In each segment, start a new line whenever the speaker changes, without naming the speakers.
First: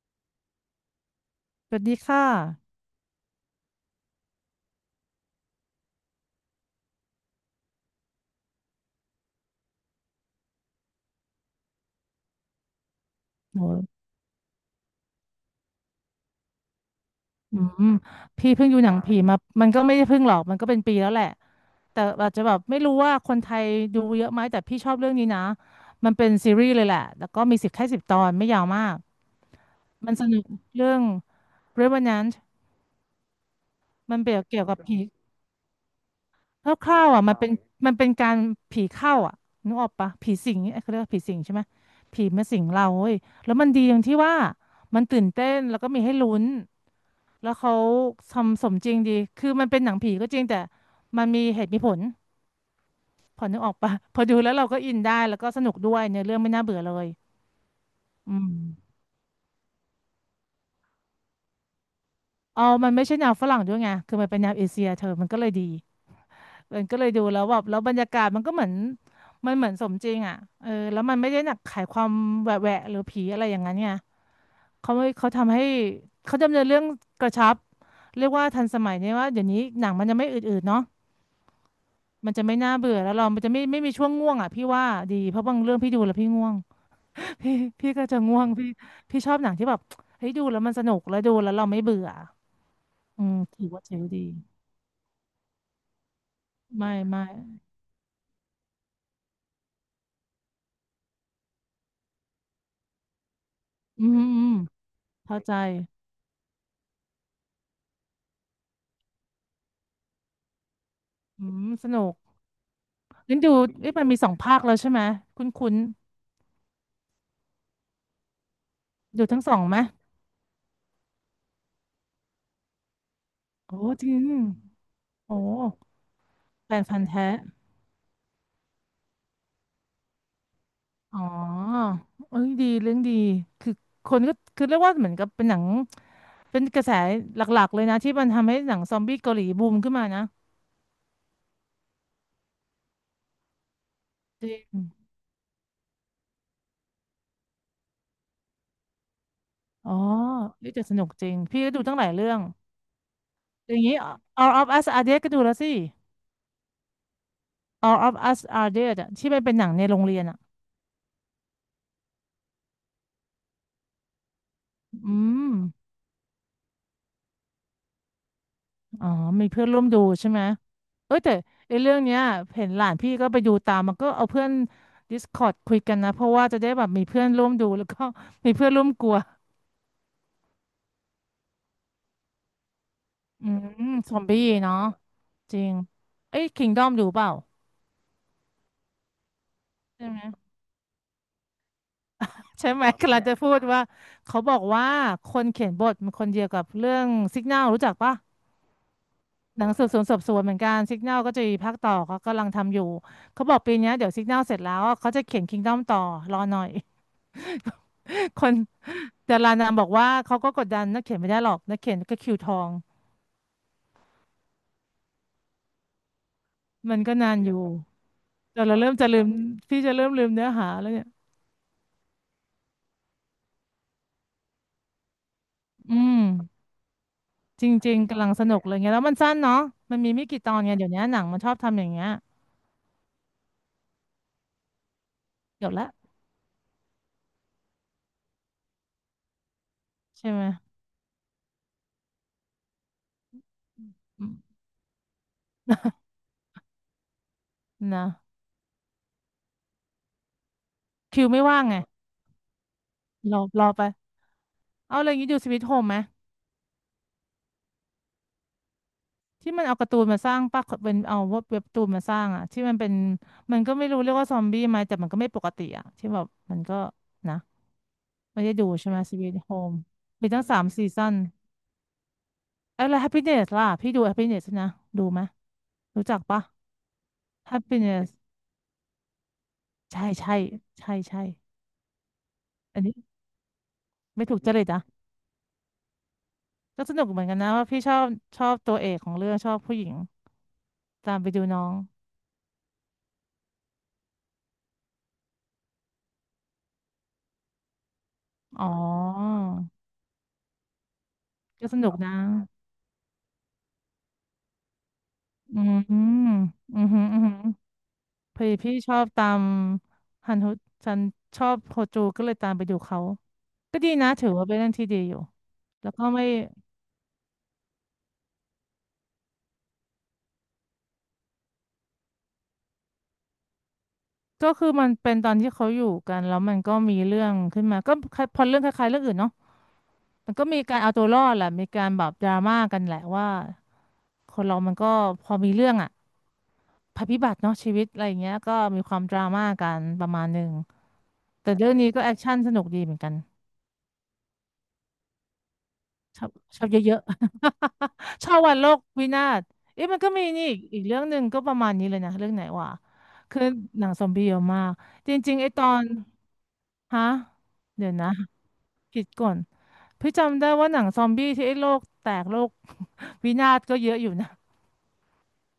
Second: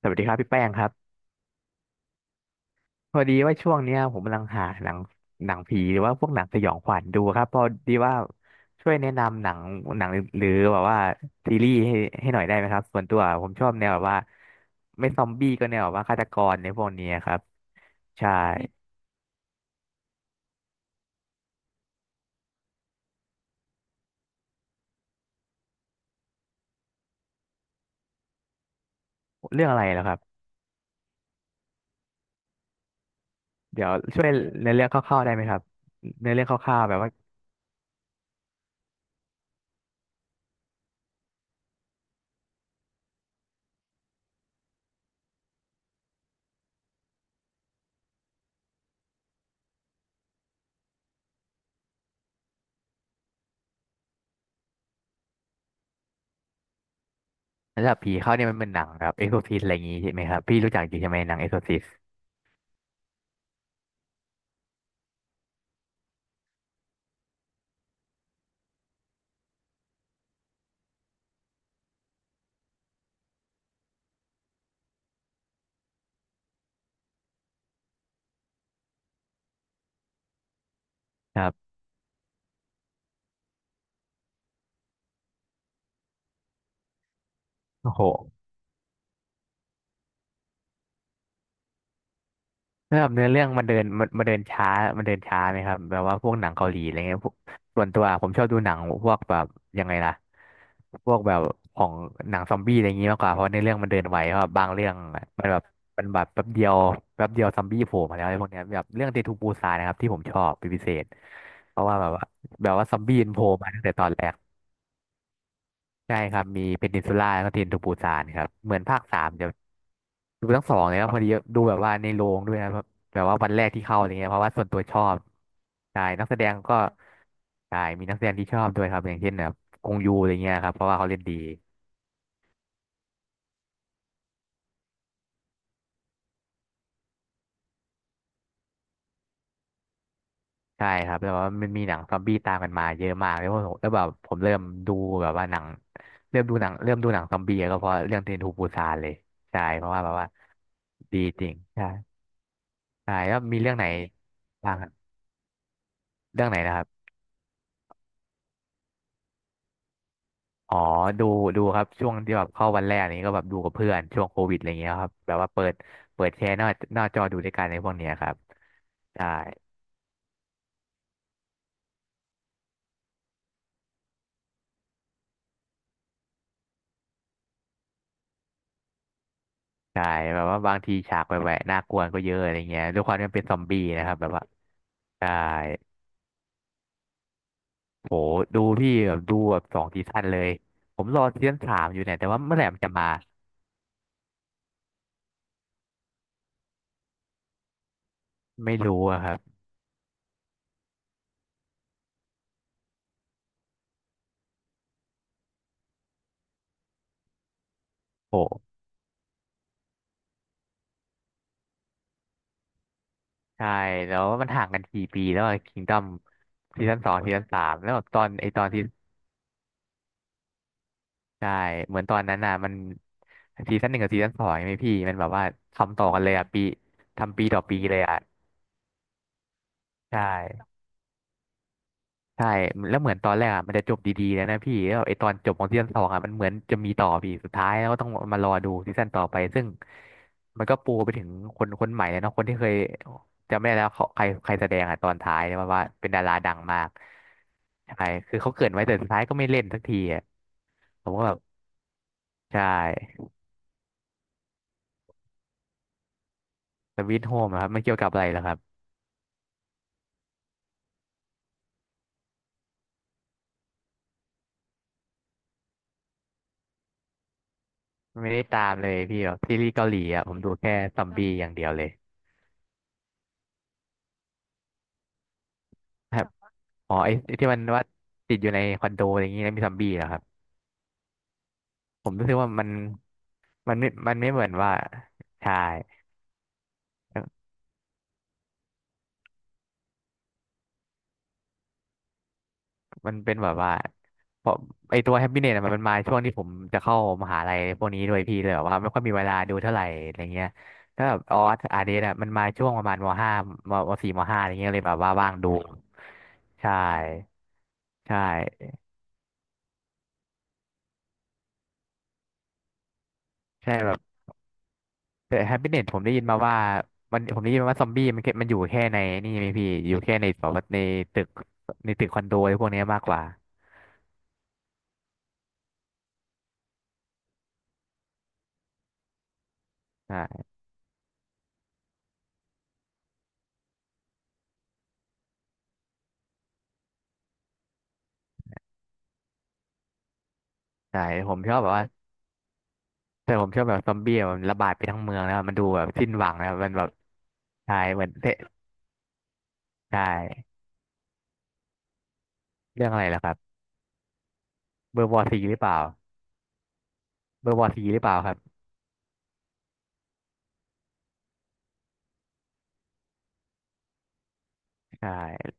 สวัสดีครับพี่แป้งครับ
สวัสดีค่ะ
พอดีว่าช่วงเนี้ยผมกำลังหาหนังหนังผีหรือว่าพวกหนังสยองขวัญดูครับพอดีว่าช่วยแนะนำหนังหนังหรือแบบว่าซีรีส์ให้ให้หน่อยได้ไหมครับส่วนตัวผมชอบแน
โห
วแบบว่าไม่ซอมบี้ก็แนวแบบว่าฆาตกรในพวกนี้ครับ
อืม
ใช่
พี่เพิ่งดูหนังผีมามันก็ไม่ได้เพิ่งหรอก มันก็เป็นปีแล้วแหละ แต่อาจจะแบบไม่รู้ว่าคนไทยดูเยอะไหม แต่พี่ชอบเรื่องนี้นะ มันเป็นซีรีส์เลยแหละ แล้วก็มีแค่10 ตอน ไม่ยาวมาก
เรื่องอะไรแล้วค
มัน
รับ
สนุกเรื่อง Revenant
เดี๋ยว
มัน
ช่วย
เปรียบเกี่ยว
ในอ
กับ
เรื่องค
ผี
ร่าวๆได้ไหมครับในอเรื่องคร่าว
ค
ๆแบบ
ร่า
ว่า
วๆอ่ะมันเป็นการผีเข้าอ่ะนึกออกปะผีสิงเอ้ยเขาเรียกว่าผีสิงใช่ไหมผีมาสิงเราเว้ยแล้วมันดีตรงที่ว่ามันตื่นเต้นแล้วก็มีให้ลุ้นแล้วเขาทำสมจริงดีคือมันเป็นหนังผีก็จริงแต่มันมีเหตุมีผลพอนึกออกปะ พอดูแล้วเราก็อินได้แล้วก็สนุกด้วยเนื้อเรื่องไม่น่าเบื่อเลย
สำหระดับผี
อื
เข้าเนี่ย
ม
มันเป็นหนังแบบเอ็กโซซิสอะไรอย่างงี้ใช่ไหมครับพี่รู้จักจริงใช่ไหมหนังเอ็กโซซิส
เอามันไม่ใช่แนวฝรั่งด้วยไงคือมันเป็นแนวเอเชียเธอมันก็เลยดี มันก็เลยดูแล้วแบบแล้วบรรยากาศมันก็เหมือนมันเหมือนสมจริงอ่ะเออแล้วมันไม่ได้หนักขายความแหวะแหวะหรือผีอะไรอย่างนั้นไงเขาไม่เขาทำให้เขาดำเนินเรื่องกระชับเรียกว่าทันสมัยเนี่ยว่าเดี๋ยวนี้หนังมันจะไม่อืดๆเนาะ
ครับ
มันจะไม่น่าเบื่อแล้วเรามันจะไม่มีช่วงง่วงอ่ะพี่ว่าดีเพราะบางเรื่องพี่ดูแล้วพี่ง่วง พี่พี่
โอ้โห
ก็จะง่วงพี่ชอบหนังที่แบบเฮ้ยดูแล้วมันสนุกแล้วดูแล้วเราไม่เบื่อ
แล้วแบบ
อื
เนื้อ
ม
เรื่องมั
ถื
น
อ
เดิ
ว่า
น
เจ๋ง
มัน
ดี
มันเดินช้ามันเดินช้าไหมครับแบบว่าพวกหนังเกาหลีอะ
ไม่
ไรเงี้ย
ไม่
พวกส่วนตัวผมชอบดูหนังพวกแบบยังไงล่ะพวกแบบของหนังซอมบี้อะไรอย่างงี้มากกว่าเพราะในอเรื่องมันเดิ
อื
นไว
ม
เพราะ
อืม
บางเรื่อง
เข้า
มัน
ใจ
แบบมันแบบแป๊บเดียวแป๊บเดียวซอมบี้โผล่มาแล้วอะไรพวกเนี้ยแบบเรื่องเดทูปูซานนะครับที่ผมชอบเป็นพิเศษ
อืม
เพ
ส
ราะว่า
นุ
แบบ
ก
ว่าแบบว่าซอมบี้มัน
งั้
โผ
น
ล่
ดู
มาตั้งแต่
เอ๊ะ
ต
มั
อ
น
น
มี
แร
สอ
ก
งภาคแล้วใช่ไหมคุ้นคุ้น
ใช่ครับมีเพนินซูล่าแล้วก็เทนทูปูซานครับเหมือนภาคสา
ดู
ม
ทั้ง
จะ
สองไหม
ดูทั้งสองเลยครับพอดีดูแบบว่าในโรงด้วยนะแบบแบบว่าวันแรก
โอ้
ที่เข้าอะ
จ
ไร
ริง
เงี้ยเพราะว่าส่วนตัวชอบ
โอ้
ใช่นักแสดง
แฟ
ก็
นพันธุ์แท้
ใช่มีนักแสดงที่ชอบด้วยครับอย่างเช่นแบบกงยูอะไรเงี้ยครับเพราะว่าเขาเล่
อ๋อ
นดี
เอ้ยดีเรื่องดีคือคนก็คือเรียกว่าเหมือนกับเป็นหนังเป็นกระแสหลักๆเลยนะที่มันทำให้หนังซอมบี้เกาหลีบูมขึ้นมานะ
ใช่ครับแล้วว่ามันมีหนังซอมบี้ตามกันมาเยอะมากแล้วผมแล้วแบบผม
จ
เริ่
ริ
มดู
ง
แบบว่าหนังเริ่มดูหนังเริ่มดูหนังซอมบี้ก็เพราะเรื่องเทรนทูปูซานเลยใช่เพ
อ๋
ราะ
อ
ว่าแบบว่า
นี่จะสนุก
ดี
จริง
จริง
พี่ก็ดู
ใช่
ตั้งหลายเรื่อง
ใช่แล้วมี
อ
เรื่อง
ย่าง
ไหน
นี้ All of
บ้างค
Us
รับ
Are Dead ก็ดูแล้วสิ
เรื่องไหนนะครับ
All of Us Are Dead อะที่มันเป็นหนังในโรงเรียนอ่ะ
อ๋อดูดูครับช่วงที่แบบเข้าวันแรกนี้ก็แบบดูกับเพื่อนช่วงโควิดอะไรเงี้ยค
อื
รับแบบ
ม
ว่าเปิดเปิดแชร์หน้าหน้าจอดูด้วยกันในพวกเนี้ยครับ
อ๋อ
ใช่
มีเพื่อนร่วมดูใช่ไหม เอ้ยแต่ไอ้เรื่องเนี้ยเห็นหลานพี่ก็ไปดูตามมันก็เอาเพื่อน Discord คุยกันนะเพราะว่าจะได้แบบมีเพื่อนร่วมดูแล้วก็ มีเพื่อนร่วมกลัว
ใช่แบบว่าบางทีฉากแหวะๆน่ากลัวก็เยอะอะไรเงี้ยด้วยความที่มันเป็
อื
นซอม
ม
บี้นะค
ซ
รับ
อม
แบบ
บี้
ว่า
เนาะ
ใช่
จริงเอ้ย Kingdom ดอมดูเปล่า
โหดูพี่แบบดูแบบสองซี
ใช่ไห
ซั่
ม
นเลยผมรอซีซั่นสามอยู่เนี่ยแต่ว่าเมื่อไหร่
ใช่
มัน
ไหม
จะ
ค
มา
กำลังนจะพูดว่าเขาบอกว่าคนเขียนบทมันคนเดียวกับเรื่อง Signal รู้จักปะ
ไม่รู้อะครับ
หนังสืบสวนสอบสวนเหมือนกันซิก n a l ก็จะมีภาคต่อเขากำลังทำอยู่เขาบอกปีเนี้ยเดี๋ยวซิก n a l เสร็จแล้วอะเขาจะเขียนKingdom ต่อรอหน่อย คน
โห
แต่ลานามบอกว่าเขาก็กดดันนักเขียนไม่ได้หรอกนักเขียนก็คิวทอง
ใช่แล้วมันห่างกันกี่ปีแล้วคิงดอมซี
มั
ซั่น
น
สอ
ก็
ง
นา
ซี
น
ซั่น
อยู่
สามแล้วแบบตอนไอต
แต่
อน
เราเริ่มจะลืมพี่จะเริ่มลืมเนื้อหาแล้วเนี่ย
ใช่เหมือนตอนนั้นน่ะมันซีซั่นหนึ่งกับซีซั่นสองไหมพี่มันแบบว่า
อื
ทำต่อกั
ม
นเลยอ่ะปีทำปีต่อ
จ
ปีเล
ริง
ย
ๆ
อ่ะ
กำลังสนุกเลยไงแล้วมันสั้นเนาะมันมี
ใช
ไม่กี่ตอนไง
่
เดี๋ยวนี้หนังมันชอบทำอย่างเงี้ย
ใช่แล้วเหมือนตอนแรกอ่ะมันจะจบดีๆแล้วนะพี่แล้วไอตอนจบขอ
เดี๋
ง
ยว
ซี
ละ
ซั่นสองอ่ะมันเหมือนจะมีต่อพี่สุดท้ายแล้วก็ต้องมารอดูซีซั่นต่อไปซึ่ง
ใช่ไหม
มันก็ปูไปถึงคนคนใหม่เลยเนาะคนที่เคยจำไม่ได้แล้วเขาใคร
อืม
ใครแสดงอ่ะตอนท้ายเนี่ยว่าว่าเป็นดาราดังมาก ใช่
นะ
คือเขาเกริดไว้แต่สุดท้ายก็ไม่เล่นสักทีอ่ะผมก็
คิว
แบบ
ไม่ว่างไง
ใช่
รอไปเอาอะไรอย่างนี้ดูสวิตโฮมไหม
สวีทโฮมครับมันเกี่ยวกับอะไรเหรอครับ
ที่มันเอาการ์ตูนมาสร้างปะเป็นเอาเว็บการ์ตูนมาสร้างอะที่มันเป็นมันก็ไม่รู้เรียกว่าซอมบี้ไหมแต่มันก็ไม่ปกติอะที่แบบมันก็นะ
ไม่ได้
ไม่ได้
ตา
ดู
มเล
ใช่ไห
ย
มส
พี่
วี
แบ
ท
บ
โฮ
ซีรีส์
ม
เกาหลีอ่ะ
มี
ผม
ตั้ง
ดู
สาม
แค่
ซี
ซอ
ซั่
ม
น
บี้อย่างเดียวเลย
เอ้ยแล้ว Happiness ล่ะพี่ดู Happiness นะดูไหมยรู้
ค
จัก
รับ
ปะ
อ๋อไอ้ไอ้ที่มันว่า
Happiness
ติดอยู่ในคอนโดอะไรอย่างงี้แล้วมีซอมบี้เห
ใช่
รอครับ
ใช่ใช่ใช่
ผมรู้สึกว่ามัน
อันนี้
มันไม่มัน
ไม่
ไม่
ถู
เห
ก
มือ
จ
น
ริต
ว่า
อ่ะ
ใช่
ก็สนุกเหมือนกันนะว่าพี่ชอบชอบตัวเอกของเรื่องชอบผู้หญิงตามไปดูน้อง
มันเป็นแบบว่าเพราะไอตัวแฮปปี้เน็ตมันมันมาช่วงที่ผมจะเข้ามหาลัยพวกนี้ด้วยพี่เลยแบ
อ๋
บว่าไม่ค่อยมีเวลา
อ
ดูเท่าไหร่อะไรเงี้ยถ้าแบบออส
ก็ส
อาร์เด
นุกนะ
น่ะมันมาช่วงประมาณมห้ามมสี่มห้าอะไรเงี้ยเลยแบบว่าว่างดู
อืมอืม
ใช่
อืมอืม
ใช
พอดี
่
พี่ชอบตามฮันฮุฉันชอบโฮจูก็เลยตามไปดูเขา
ใช่
ก็ดี
แบบ
นะถือว่าเป็นเรื่องที่ดีอยู่
แต่แฮปปี้เน็ต
แล้ว
ผม
ก็
ได้ยิ
ไม่
นมาว่ามันผมได้ยินมาว่าซอมบี้มันแค่มันอยู่แค่ในนี่ไหมพี่อยู่แค่ในแบบว่าในตึกในตึกคอนโดอะไรพวกเนี้ยมากกว่า
ก็คือมันเป็นตอนที่เขาอยู่กันแล้วมันก็มีเรื่องขึ้นมาก็คล้ายพอเรื่องคล้ายๆเรื่องอื่นเนาะ
อ่
มัน
า
ก็มีการเอาตัวรอดแหละมีการแบบดราม่ากันแหละว่าคนเรามันก็พอมีเรื่องอะภัยพิบัติเนาะชีวิตอะไรอย่างเงี้ยก็มีความดราม่ากันประมาณหนึ่ง
ใช่ผม
แต่
ชอบแบ
เรื่อ
บ
ง
ว่า
นี้ก็แอคชั่นสนุกดีเหมือนกัน
แต่ผมชอบแบบซอมบี้อะมันระบาดไปทั้งเมืองแล้วมันดูแบบสิ้น
ช
ห
อ
วั
บ
งนะ
ชอ
มั
บ
นแบบ
เยอะ
ใช่
ๆ
เหมือน
ช
เตะ
อบวันโลกวินาศเอ๊ะ
ใช
มันก็มีนี่
่
อีกเรื่องหนึ่งก็ประมาณนี้เลยนะเรื่องไหนวะ
เรื่องอะไรล่ะครั
คือ
บ
หนังซอมบี้เยอะมาก
เบอร์
จ
วอ
ริ
ซี
งๆไอ้
หรื
ต
อเป
อ
ล่า
นฮะ
เบอร์วอซี
เดี๋ยว
หรือเป
นะ
ล่าครับ
คิดก่อน พี่จำได้ว่าหนังซอมบี้ที่ไอ้โลกแตกโลก วินาศก็เยอะอยู่นะ
ใช่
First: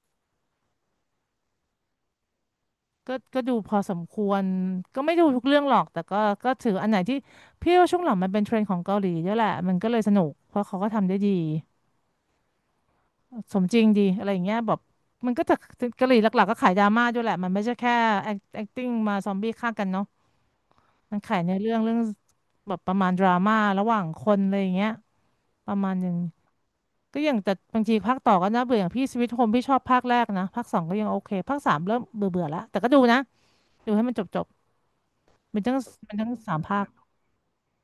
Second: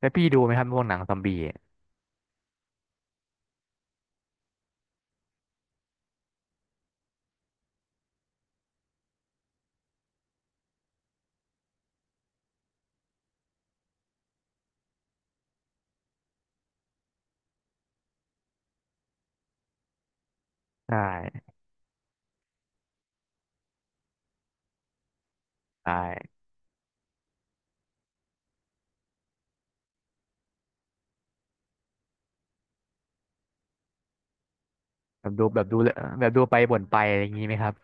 แล้วพี่ดูไหมครับพวกหนังซอมบี้
ก็ดูพอสมควรก็ไม่ดูทุกเรื่องหรอกแต่ก็ก็ถืออันไหนที่พี่ว่าช่วงหลังมันเป็นเทรนด์ของเกาหลีเยอะแหละมันก็เลยสนุกเพราะเขาก็ทำได้ดีสมจริงดีอะไรอย่างเงี้ยแบบมันก็จะเกาหลีหลักๆก็ขายดราม่าด้วยแหละมันไม่ใช่แค่ acting มาซอมบี้ฆ่ากันเนาะ
ใช
มันขาย
่
ในเรื่องแบบประมาณดราม่าระหว่างคนอะไรอย่างเงี้ยประมา
ใช่
ณหนึ่ง ก็อย่างแต่บางทีภาคต่อก็น่าเบื่ออย่างพี่สวิตโฮมพี่ชอบภาคแรกนะภาคสองก็ยังโอเคภาคสามเริ่มเบื่อเบื่อแล้วแต่ก็ดูนะดูให้มันจบ
แบบดูแบ
มัน
บ
ทั้
ดู
งมัน
แบ
ทั้
บ
ง
ดูไป
สาม
บ่
ภา
น
ค
ไปอะไรอย่างนี้ไหมครับ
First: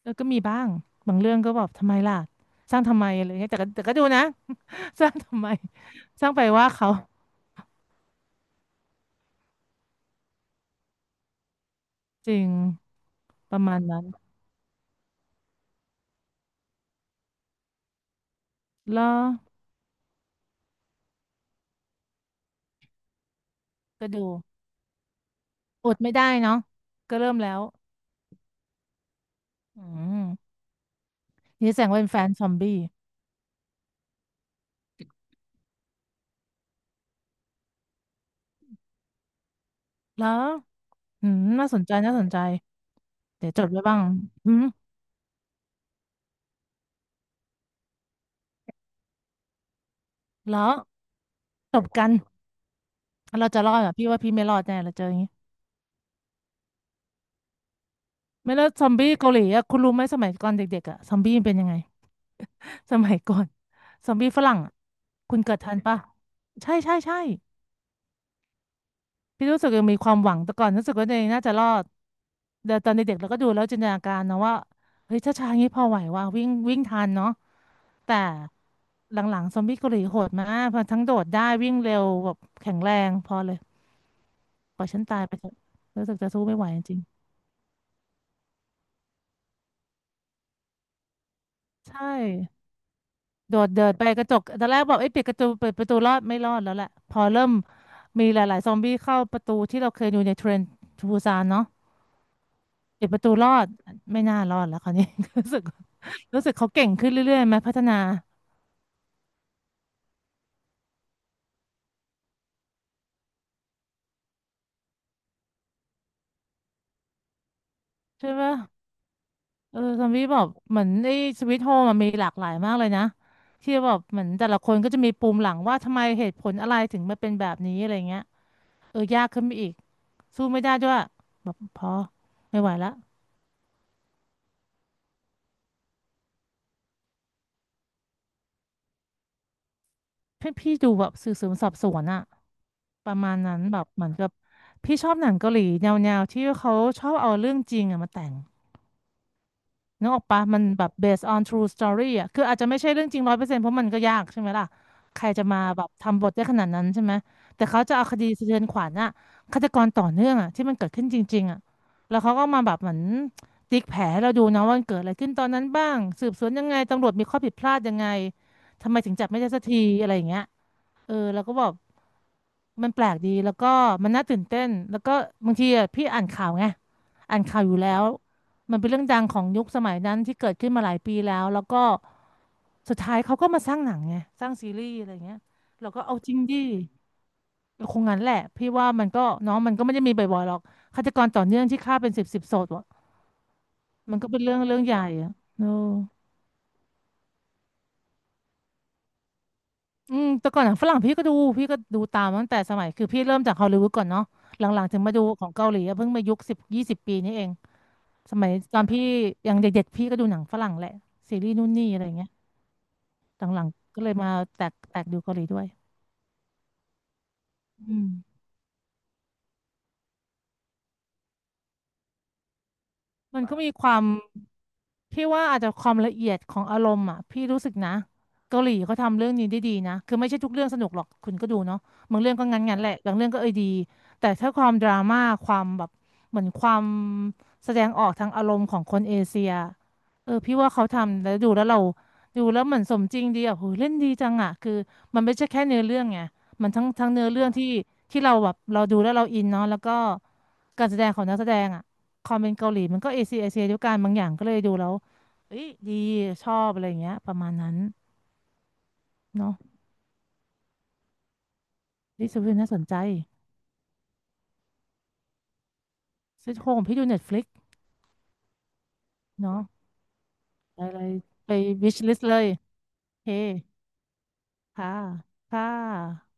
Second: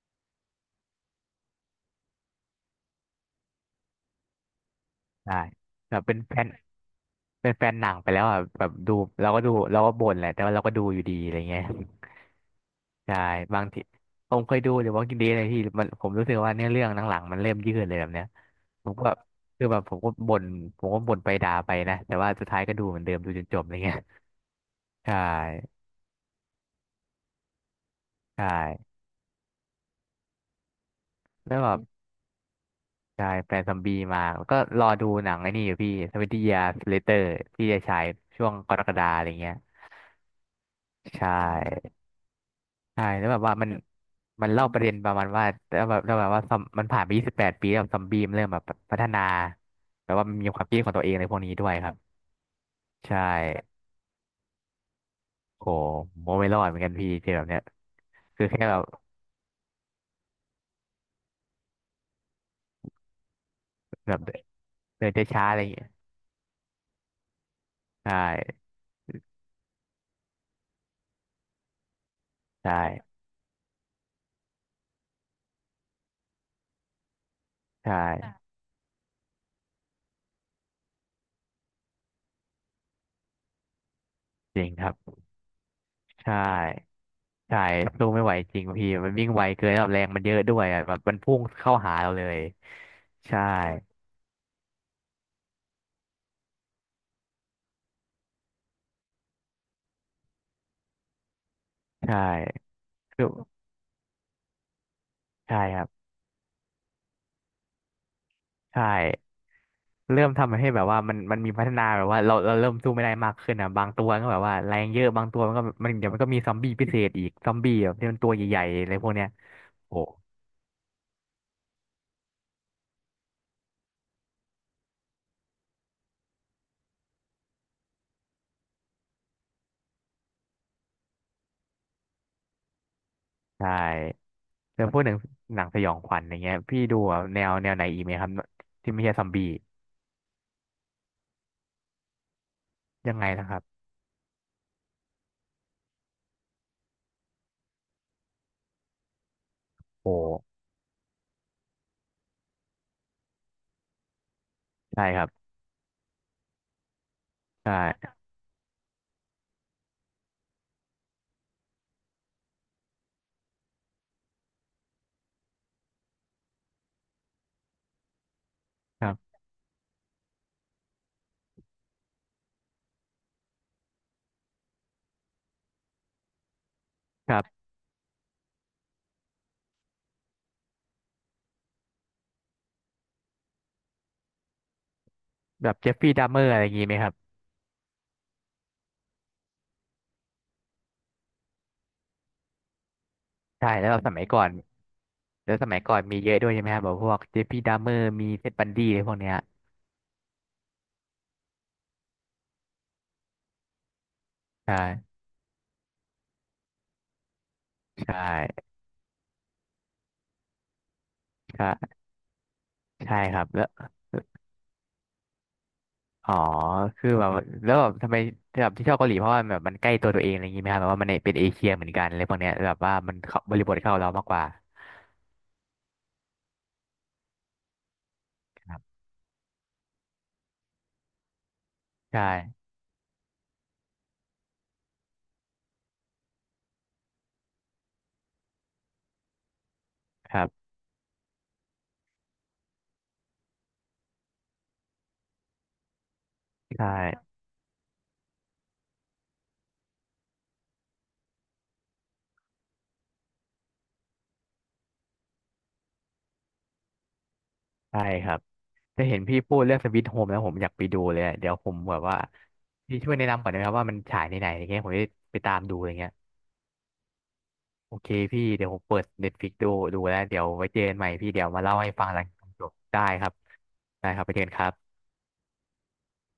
เออก็มีบ้างบางเรื่องก็แบบทำไมล่ะสร้างทำไมอะไรเงี้ยแต่ก็ดูนะ สร้าง
ใช่
ทำไม
แบบเป็น
สร้า
แฟ
งไป
น
ว่าเขา
เป็นแฟนหนังไปแล้วอ่ะแบบดูเราก็ดูเราก็บ่นแหละแต่ว่าเราก็ดูอยู่ดีอะไรเงี้ย
จริง
ใช่
ป
บา
ระ
ง
มา
ที
ณนั้น
ผมเคยดูเดี๋ยวว่ากินดีเลยพี่มันผมรู้สึกว่าเนื้อเรื่องหลังๆมันเริ่มยืดเลยแบบเนี้ยผม
แล้
ก็
ว
คือแบบผมก็บ่นไปด่าไปนะแต่ว่าสุดท้ายก็ดูเหมือนเดิมดูจนจบอะไรเงี้ย
ก็ดู
ใช่
อดไม่ได้เนาะก็เริ่มแล้ว
ใช่
อืม
แล้วแบ
นี่แส
บ
ดงว่าเป็นแฟนซอมบี้
ใช่แฟนซอมบี้มาแล้วก็รอดูหนังไอ้นี่อยู่พี่ทเว e n t y Years Later พี่จะฉายช่วงกรกฎาอะไรเงี้ย
แล้ว
ใช
อืมน่าสนใจ
่
น่าสนใจ
ใช่แล้วแบบ
เดี๋ย
ว่า
วจ
มั
ด
น
ไว้บ้าง
มั
อื
น
ม
เล่าประเด็นประมาณว่าแล้วแบบว่าซอมมันผ่านไป28 ปีแล้วซอมบี้มันเริ่มแบบพัฒนาแบบว่ามันมีควา
แล้
ม
ว
คิดของตัวเองในพวกนี้ด้วย
จบ
ครับ
กัน
ใช
เราจะรอ
่
ดอ่อพี่ว่าพี่ไม่รอดแน่เราเจออย่างนี้
โหโมไม่รอดเหมือนกันพี่เจอแบบเนี้ยคือ
ไม่
แค่
แล้ว
แบ
ซ
บ
อมบี้เกาหลีอะคุณรู้ไหมสมัยก่อนเด็กๆอ่ะซอมบี้มันเป็นยังไง สมัยก่อน
แบบ
ซอมบี้
เดิ
ฝรั่งอะ
น
คุณ
ช้าๆ
เกิ
อะ
ด
ไรอย่า
ทั
ง
น
เงี้ย
ปะใช่ใช่ใช่
ใช่
พี่รู้สึกยังมีความหวังแต่ก่อนรู้สึกว่าตัวเองน่าจะรอด
ใ
แต่ตอน
ช่
เด็กๆเราก็ดูแล้วจินตนาการนะว่าเฮ้ยถ้าช้าอย่างนี้พอไหวว่าวิ่งวิ่งทันเนาะ
ใช
แต่
่
หลังๆซอมบี้เกาหลีโหดมากพอทั้งโดดได้วิ่งเร็วแบบแข็งแรงพอเลย
จริง
ปล่
ค
อย
รั
ฉัน
บ
ตายไปเถอะรู้สึกจะ
ใช่
สู้ไม่ไหวจริง
ใช่สู้ไม่ไหวจริงพี่มันวิ่งไวเกินแล้วแรงมันเยอะด้วยอะแบบมันพุ่งเข้า
ๆ
หา
ใช่
เราเลยใช่
โดดเดินไปกระจกตอนแรกบอกเอ้ยปิดกระจกเปิดประตูรอดไม่รอดแล้วแหละพอเริ่มมีหลายๆซอมบี้เข้าประตูที่เราเคยดูในเทรนทูซานเนาะ
ใช่
ปิดป
คื
ระ
อ
ตูรอดไม่น่ารอดแล้วคราวนี้ รู้
ใช่
สึก
ครับ
รู้สึกเขาเก่งขึ้นเรื่อยๆไหมพัฒนา
ใช่ เริ่มทำให้แบบว่ามันมีพัฒนาแบบว่าเราเริ่มสู้ไม่ได้มากขึ้นอ่ะบางตัวก็แบบว่าแรงเยอะบางตัวมันก็มันเดี๋ยวมันก็มีซอมบี้พิเศษอีกซอมบี้แบบที่มัน
ใช่
ตัว
ปะ
ใหญ่ๆอะไรพวกเนี้ย
เออ
โอ้
ซอมบี้บอกเหมือนไอ้สวิตโฮมันมีหลากหลายมากเลยนะที่แบบเหมือนแต่ละคนก็จะมีปูมหลังว่าทำไมเหตุผลอะไรถึงมาเป็นแบบนี้อะไรเงี้ยเออยากขึ้นไปอีกสู้ไม่ได้ด้วยพอไม่ไหวละ
ใช่แล้วพวกหนังหนังสยองขวัญอย่างเงี้ยพี่ดูแบบแนวไหนอีกไหมครับที่ไม่ใช่ซอมบี้
พี่ดูแบบสืบสวนสอบสวนอะ ป
ยั
ระ
งไง
มาณ
นะค
นั้
รั
นแบ
บ
บเหมือนกับพี่ชอบหนังเกาหลีแนวๆที่เขาชอบเอาเรื่องจริงอะมาแต่งนึก
โอ้
ออกปะมันแบบ based on true story อะคืออาจจะไม่ใช่เรื่องจริงร้อยเปอร์เซ็นต์เพราะมันก็ยากใช่ไหมล่ะ
ใช่ค
ใค
รั
ร
บ
จะมาแบบทำบทได้ขนาดนั้นใช่ไหมแต่เขาจะเอา
ใช่
คดีสะเทือนขวัญอะฆาตกรต่อเนื่องอะที่มันเกิดขึ้นจริงๆอะแล้วเขาก็มาแบบเหมือนติ๊กแผลให้เราดูนะว่ามันเกิดอะไรขึ้นตอนนั้นบ้างสืบสวนยังไงตำรวจมีข้อผิดพลาดยังไงทำไม
ครั
ถึงจับ
บ
ไม่ได้สักทีอะไรอย่างเงี้ยเออแล้วก็บอก มันแปลกดีแล้วก็มันน่าตื่นเต้นแล้วก็บางทีอะพี่อ่านข่าวไง
ค
อ่า
รั
นข่า
บ
วอยู่แล้วมันเป็นเรื่องดังของยุคสมัยนั้นที่เกิดขึ้นมาหลายปีแล้วแล้วก็สุดท้ายเขาก็มาสร้างหนังไงสร้างซีรีส์อะไรเงี้ย
แบบเจ
เรา
ฟ
ก็
ฟี่
เอา
ดัม
จริ
เม
ง
อร์อะ
ดิ
ไรอย่างงี้ไหมครับ
คงงั้นแหละพี่ว่ามันก็เน้องมันก็ไม่ได้มีบ่อยๆหรอกฆาตกรต่อเนื่องที่ฆ่าเป็นสิบสิบศพอะ
ใช่แล้วแบบส
มัน
มัย
ก็
ก่
เป็
อ
น
น
เรื่องใหญ่อะ
แล้ว
เอ
ส
อ
มัยก่อนมีเยอะด้วยใช่ไหมครับแบบพวกเจฟฟี่ดัมเมอร์มีเท็ดบันดี้อะไรพวกเนี้ย
อืมแต่ก่อนหนังฝรั่งพี่ก็ดูพี่ก็ดูตามตั้งแต่สมัยคือพี่เริ่มจากฮอลลีวูดก่อนเนาะหลังๆถึง
ใช่
มาดูของเกาหลีอะเพิ่งมายุคสิบยี่สิบปีนี้เอง
ใช
สมัย
่
ตอนพี่ยังเด็กๆพี่ก็ดูหนังฝรั่งแหละซีรีส์นู่นนี่
ใช่
อะไรเงี้ย
ใช่ค
ห
รับแล้
ลั
ว
งๆก็เลยมาแตกดูเกาหลีด้วย
อ๋อ คือแบบแล้วแบบ
อืม
ทำไมแบบที่ชอบเกาหลีเพราะว่าแบบมันใกล้ตัวตัวเองอะไรอย่างงี้ไหมครับแบบว่ามันเป็นเอเชียเหมือนกันอะไรพวกเนี้ยแบบว่ามันเข้า
มัน
บ
ก็
ริ
มี
บท
ค
เข้า
วาม
เรามากกว่า
พี่ว่าอาจจะความละเอียดของอารมณ์อ่ะพี่รู้สึกนะเกา
ค
หลี
รับ
เขาทำเรื่องนี้ได้ดีนะคือไม่ใช่ทุกเรื่องสนุกหรอกคุณก็ดูเนาะบาง
ใช่
เรื่องก็งั้นๆแหละบางเรื่องก็เอยดีแต่ถ้าความดราม่าความแบบเหมือนความแสดงออกทางอารมณ์ของคนเอเชียเอ
ค
อ
รั
พี่
บ
ว่าเขาทำแล้วดูแล้วเราดูแล้วเหมือนสมจริงดีอ่ะโหเล่นดีจังอ่ะคือมันไม่ใช่แค่เนื้อเรื่องไงมันทั้
ใช่
งทั้งเนื้อเรื่องที่ที่เราแบบเราดูแล้วเราอินเนาะแล้วก็การแสดงของนักแสดงอ่ะความเป็นเกาหลีมันก็เอเชียด้วยกันบางอย่างก็เลยดูแล้ว เอ้ยดีชอบอะไรอย่างเงี้ยประมาณนั้น
ใช่ครับ จะเห็นพี่
เนาะ
พูดเรื่องสวิตโฮมแล้วผมอยากไปดูเลยอะเดี๋ยวผมแบบว่า
ดิสพินน่าสนใจ
พี่ช่วยแนะนำก่อนได้ไหมครับว่ามันฉายในไหนอะไรเงี้ยผมจะไปตามดูอะไรเงี้ย
ซิทโฮมพี่ดูเน็ตฟลิก
โอเคพี่เดี๋ยวผมเปิดเน็ตฟลิก
เนาะ
ดูดูแล้วเดี๋ยวไว้เจอ
อะ
กัน
ไร
ใหม่พี่เดี๋ยว
ไป
มาเล่าให้
วิช
ฟัง
ลิ
ห
ส
ลัง
เลย
จบได้
โอ
ค
เค
รับได้ครับไปเจอกันครั
ค่ะ
บ
ค่ะ